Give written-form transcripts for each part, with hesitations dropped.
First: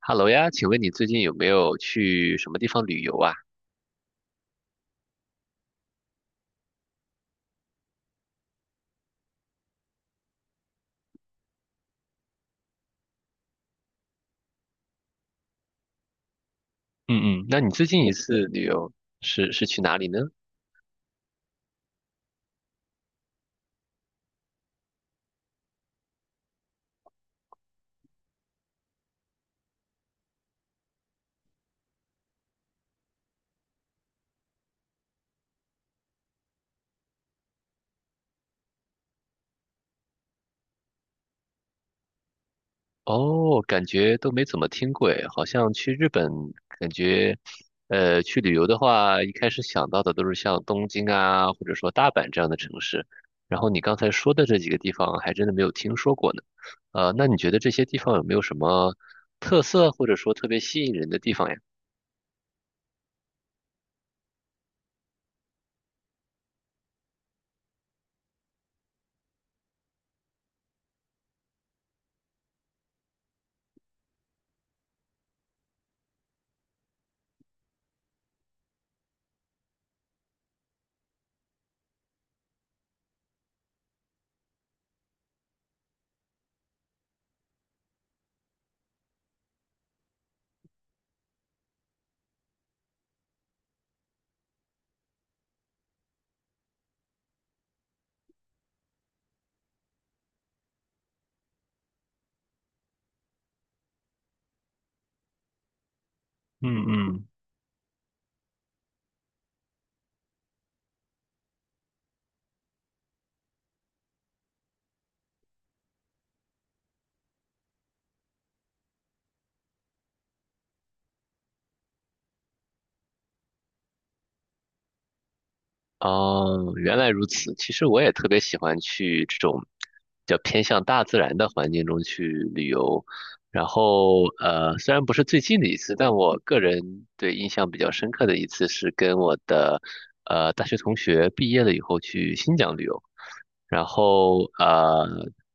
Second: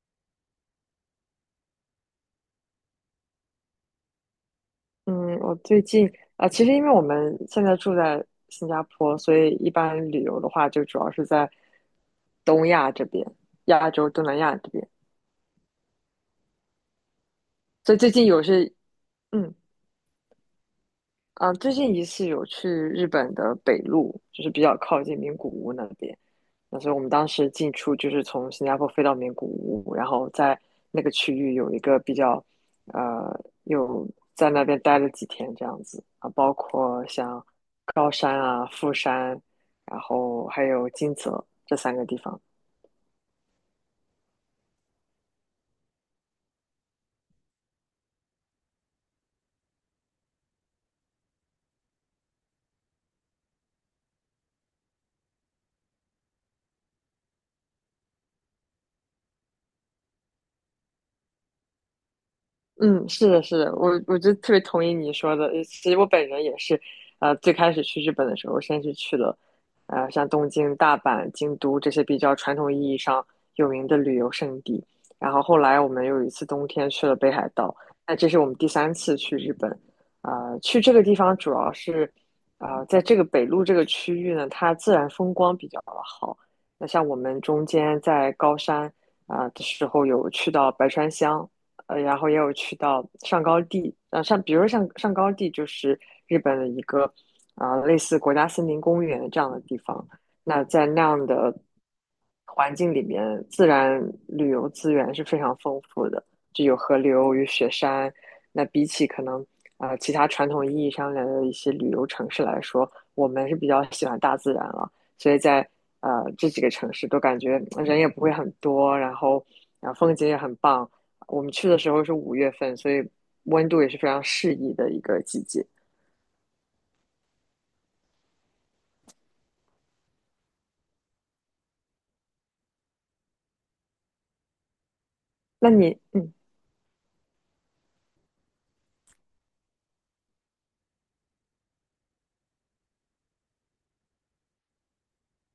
哈喽呀，请问你最近有没有去什么地方旅游啊？嗯，我最近其实因为我们现在住在新加坡，所以一般旅游的话，就主要是在东亚这边，亚洲、东南亚这边。嗯嗯，那你最所以近最一近有次旅是，游是嗯，是去哪里呢？最近一次有去日本的北陆，就是比较靠近名古屋那边。那所以我们当时进出就是从新加坡飞到名古屋，然后在那个区域有一个比较，呃，有在那边待了几天这样子啊，包括像高山啊、富山，然后还有金泽这三个地方。哦，感觉都没怎么听过诶，好像去日本，感觉去旅游的话，一开始想到的都是像东京啊，或者说大阪这样的城市。然后你刚才说的这几个地方，还真的没有听说过呢。那你觉得这些地方有没有什么特色，或者说特别吸引人的地方呀？嗯，是的，是的，我就特别同意你说的。其实我本人也是，最开始去日本的时候，先是去了，像东京、大阪、京都这些比较传统意义上有名的旅游胜地。然后后来我们有一次冬天去了北海道，那这是我们第三次去日本。去这个地方主要是，在这个北陆这个区域呢，它自然风光比较好。那像我们中间在高山啊、的时候，有去到白川乡，然后也有去到上高地，像比如说像上高地就是日本的一个，啊，类似国家森林公园这样的地方。那在那样的环境里面，自然旅游资源是非常丰富的，就有河流与雪山。那比起可能啊，其他传统意义上的一些旅游城市来说，我们是比较喜欢大自然了，所以在这几个城市都感觉人也不会很多，然后风景也很棒。我们去的时候是5月份，所以温度也是非常适宜的一个季节。哦，原来如此。其实我也特别喜欢去这种比较偏向大自然的环境中去旅游。然后，虽然不是最近的那一次，你，但我个人对印象比较深刻的一次是跟我的大学同学毕业了以后去新疆旅游。然后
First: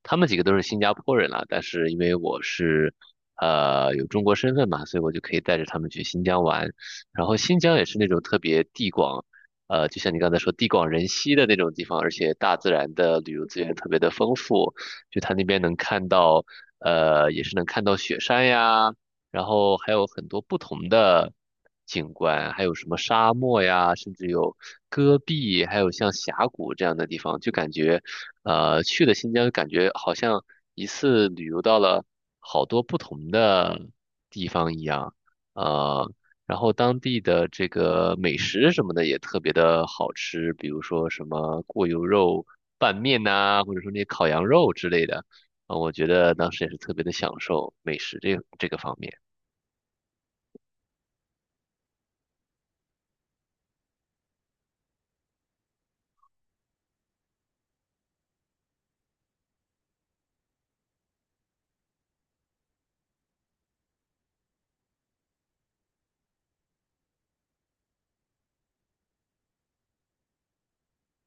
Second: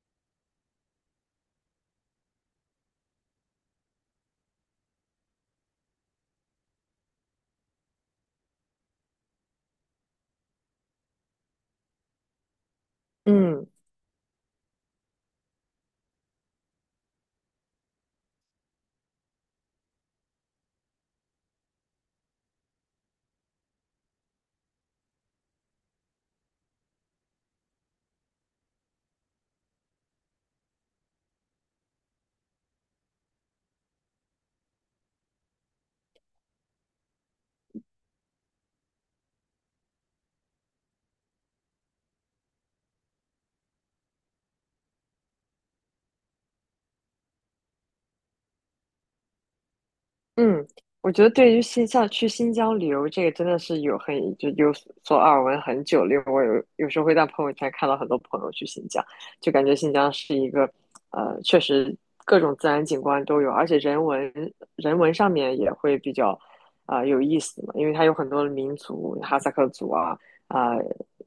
他们几个都是新加坡人啦，但是因为我是有中国身份嘛，所以我就可以带着他们去新疆玩。然后新疆也是那种特别地广就像你刚才说，地广人稀的那种地方，而且大自然的旅游资嗯，源特别的丰富，就它那边能看到，也是能看到雪山呀，然后还有很多不同的景观，还有什么沙漠呀，甚至有戈壁，还有像峡谷这样的地方，就感觉，去了新疆，感觉好像一次旅游到了好多不同的地方一样。呃，然后当地的这个美食什么的也特别的好吃，比如说什么过油肉拌面呐、或者说那些烤羊肉之类的，啊，我觉得当时也是特别的享受美食这个方面。嗯，我觉得对于去新疆旅游这个真的是有有所耳闻很久了，因为我有时候会在朋友圈看到很多朋友去新疆，就感觉新疆是一个确实各种自然景观都有，而且人文上面也会比较有意思嘛，因为它有很多的民族，哈萨克族啊、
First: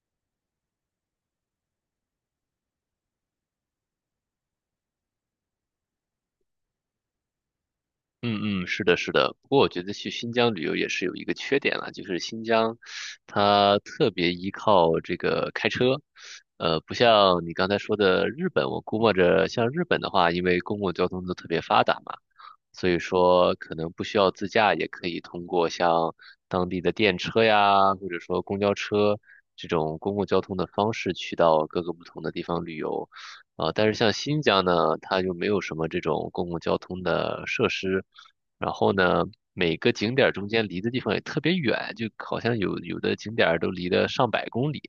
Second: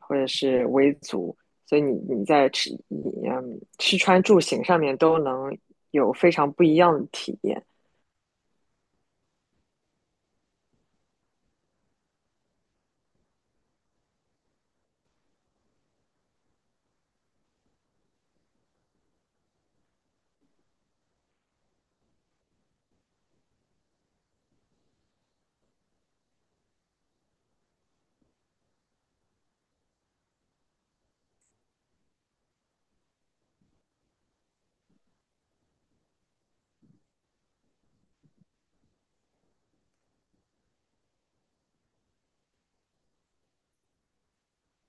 或者是维族，所以你在吃你嗯吃穿住行上面都能有非常不一样的体验。嗯嗯，是的，是的。不过我觉得去新疆旅游也是有一个缺点了，就是新疆它特别依靠这个开车，不像你刚才说的日本，我估摸着像日本的话，因为公共交通都特别发达嘛。所以说可能不需要自驾，也可以通过像当地的电车呀，或者说公交车这种公共交通的方式去到各个不同的地方旅游。但是像新疆呢，它就没有什么这种公共交通的设施，然后呢，每个景点儿中间离的地方也特别远，就好像有的景点儿都离得上百公里。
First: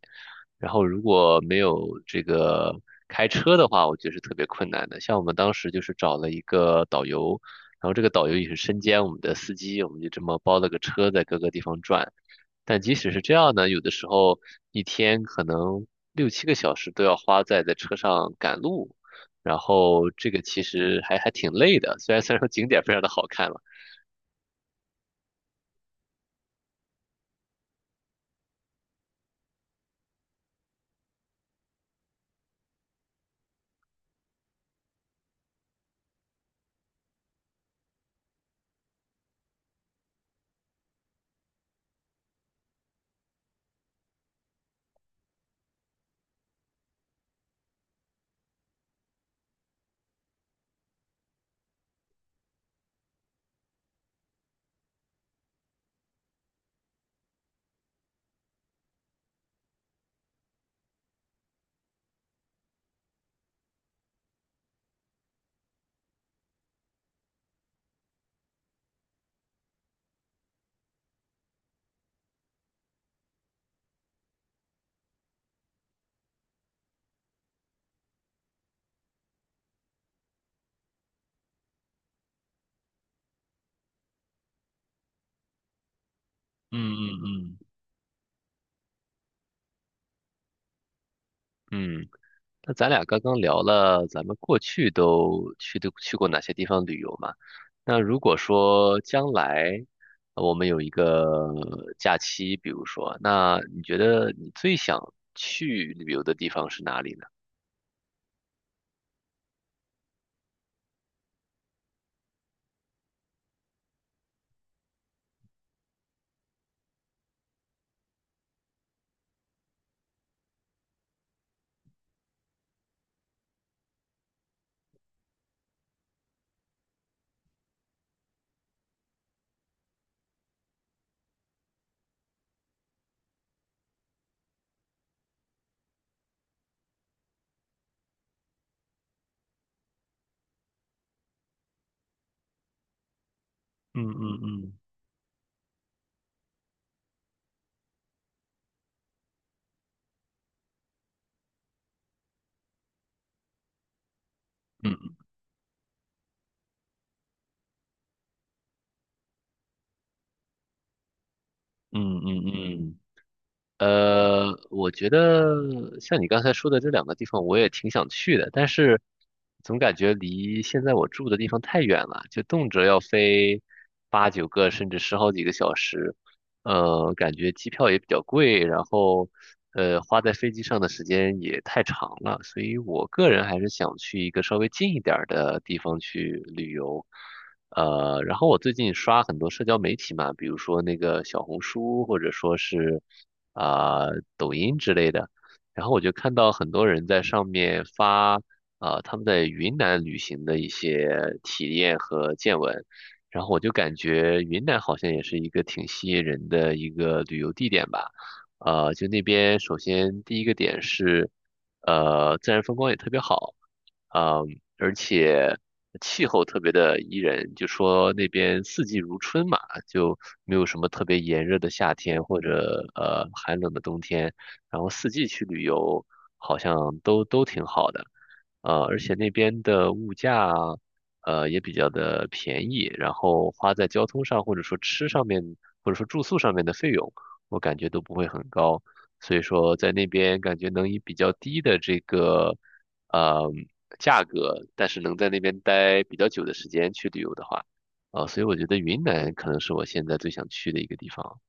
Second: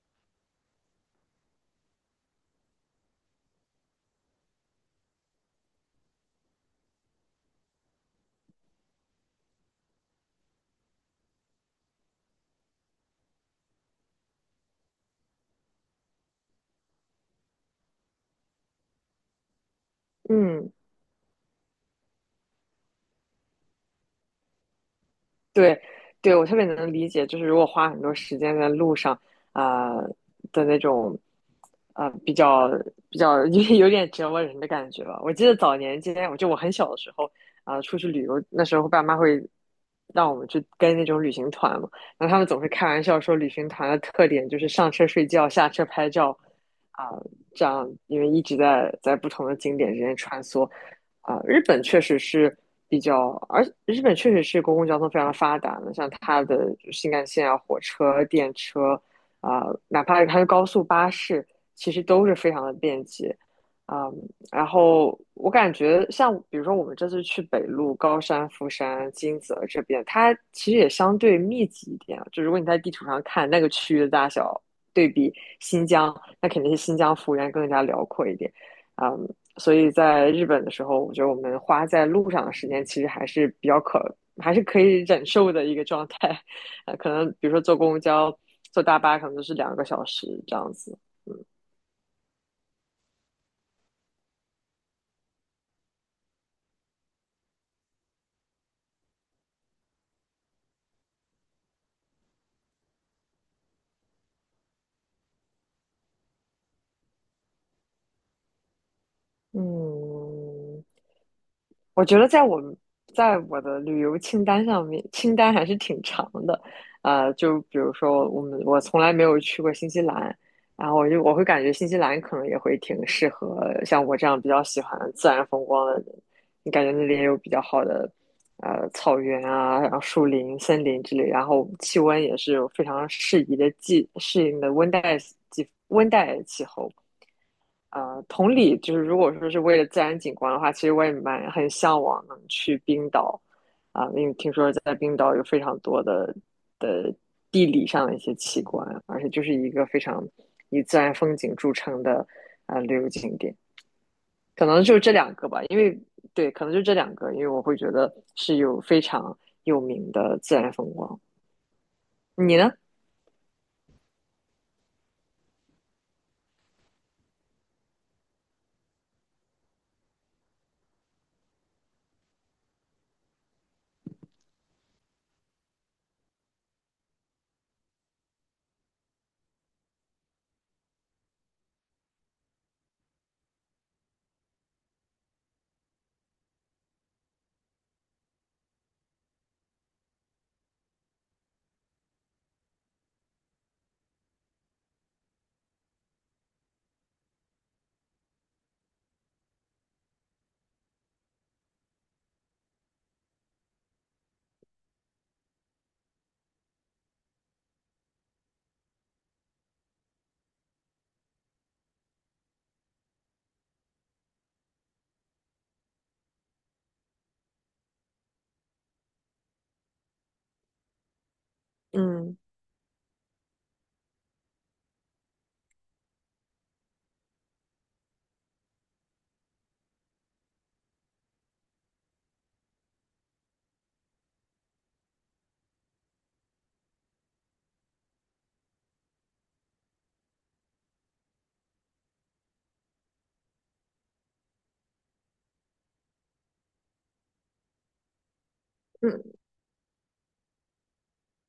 然后如果没有这个开车的话，我觉得是特别困难的。像我们当时就是找了一个导游，然后这个导游也是身兼我们的司机，我们就这么包了个车在各个地方转。但即使是这样呢，有的时候一天可能六七个小时都要花在车上赶路，然后这个其嗯，实还挺累的。虽然说景点非常的好看了，对，对，我特别能理解，就是如果花很多时间在路上，啊、的那种，啊、比较比较 有点折磨人的感觉吧。我记得早年间，我很小的时候，出去旅游，那时候爸妈会让我们去跟那种旅行团嘛，然后他们总是开玩笑说，旅行团的特点就是上车睡觉，下车拍照，啊、这样因为一直在不同的景点之间穿梭。日本确实是比较，而日本确实是公共交通非常发达的，像它的新干线啊、火车、电车哪怕是它的高速巴士，其实都是非常的便捷。啊、然后我感觉像比如说我们这次去北路、高山、富山、金泽这边，它其实也相对密集一点啊，就如果你在地图上看那个区域的大小，对比新疆，那肯定是新疆幅员更加辽阔一点。啊、所以在日本的时候，我觉得我们花在路上的时间其实还是可以忍受的一个状态。嗯呃，可能比如嗯说坐公交、坐大巴，可能都是2个小时这样子。嗯，嗯。那咱俩刚刚聊了咱们过去都去过哪些地方旅游嘛？那如果说将来我们有一个假期，比如说，那你觉得你最想去旅游的地方是哪里呢？嗯，我觉得在我的旅游清单上面，清单还是挺长的。就比如说我从来没有去过新西兰，然后我会感觉新西兰可能也会挺适合像我这样比较喜欢自然风光的人。你感觉那里也有比较好的草原啊，然后树林、森林之类，然后气温也是有非常适宜的季适应的温带季温带气候。同理，就是如果说是为了自然景观的话，其实我也很向往能去冰岛嗯啊，因为嗯听说嗯在冰岛有非常多的的地理上的一些奇观，而且就是一个非常以自然风景著称的啊旅游景点，可能就这嗯两个吧，因为对，可能就这两个，因为我会觉得是有非常有名的自然风光。嗯嗯你呢？嗯。我觉得像你刚才说的这两个地方，我也挺想去的，但是总感觉离现在我住的地方太远了，就动辄要飞八九个甚至十好几个小时。感觉机票也比较贵，然后花在飞机上的时间也太长了，所以我个人还是想去一个稍微近一点儿的地方去旅游。然后我最近刷很多社交媒体嘛，比如说那个小红书，或者说是啊、抖音之类的，然后我就看到很多人在上面发他们在云南旅行的一些体验和见闻。然后我就感觉云南好像也是一个挺吸引人的一个旅游地点吧。就那边首先第一个点是，自然风光也特别好，呃，而且气候特别的宜人，就说那边四季如春嘛，就没有什么特别炎热的夏天嗯或者寒冷的冬天，然后四季去旅游好像都挺好的。而且那边的物价也比较的便宜，然后花在交通上或者说吃上面或者说住宿上面的费用，我感觉都不会很高，所以说在那边感觉能以比较低的这个呃价格，但是能在那边待比较久的时间去旅游的话，所以我觉得云南嗯。可能是我现在最想去的一个地方。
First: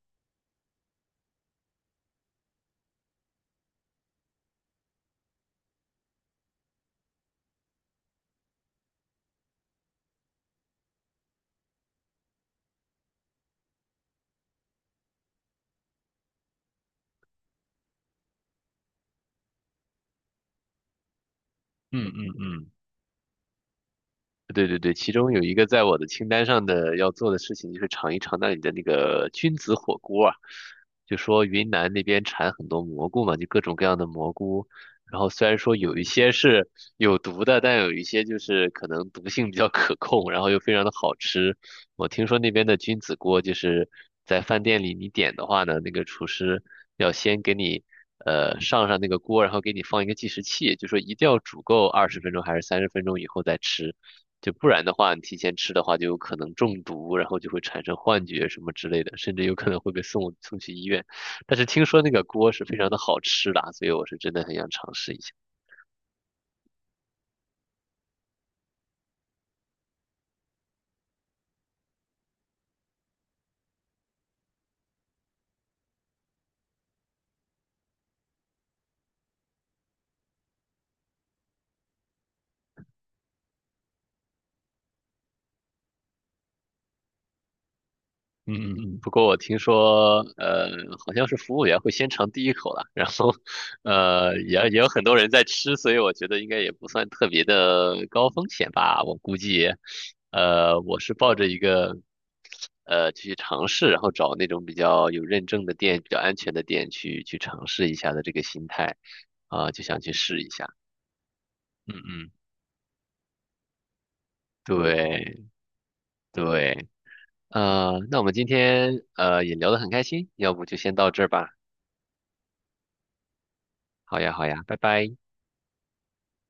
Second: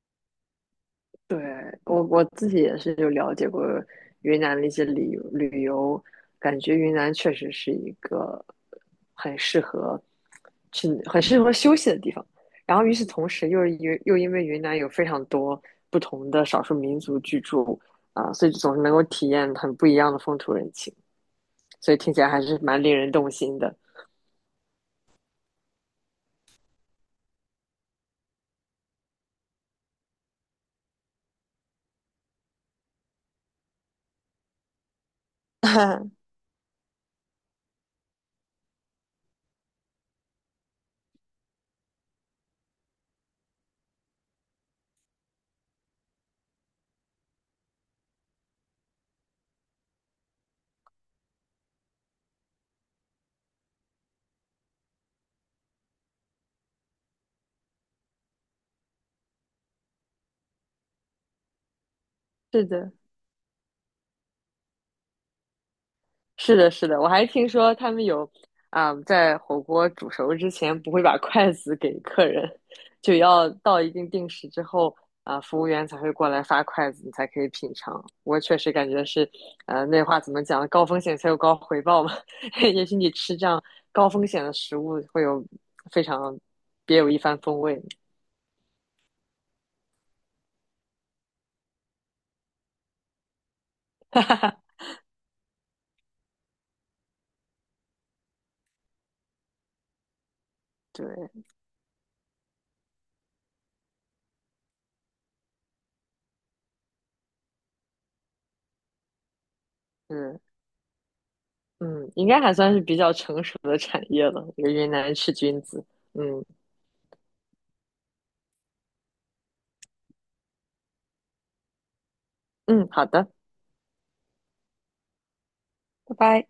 对，我自己也是就了解过云南的一些旅游，感觉云南确实是一个很适合去、很适合休息的地方。然后与此同时又因为云南有非常多不同的少数民族居住所以总是能够体验很不一样的风土人情，所以嗯听起来还是嗯蛮令人动心的。对对对，其中有一个在我的清单上的要做的事情，就是尝一尝那里的那个菌子火锅啊。就说云南那边产很多蘑菇嘛，就各种各样的蘑菇。然后虽然说有一些 是有毒的，但有一些就是可能毒性比较可控，然后又非常的好吃。我听说那边的君子锅就是在饭店里你点的话呢，那个厨师要先给你上那个锅，然后给你放一个计时器，就说一定要煮够20分钟还是30分钟以后再吃，就不然的话你提前吃的话就有可能中毒，然后就会产生幻觉什么之类的，甚至有可能会被送去医院。但是听说那个锅是是非常的，的好吃的啊所以我是真的很想尝试一下。是的，是的，我还听说他们有在火锅煮熟之前不会把筷子给客人，就要到一定时之后服务员才会过来发筷子，你才可以品尝。我确实感觉是，那话怎么讲？高风险才有高回报嘛。也许你吃这样高风险的食物，会有非常别有一番风味。嗯嗯嗯，不过我听说，好像是服务员会先尝第一口了，然后，也 有很多人在吃，所以我觉得应该也不算特别的高风险吧。我估计，我是对，抱着一个，去尝试，然后找那种比较有认证的店、比较安全的店去尝试一下的这个心态，就想去试嗯一下。嗯嗯，应嗯，该还算是比较成熟的产业了。这个云南吃对菌子，嗯对，那我们今天也聊得很开心，要不就先到这儿吧。嗯，好的，好呀，好呀，拜拜。拜拜。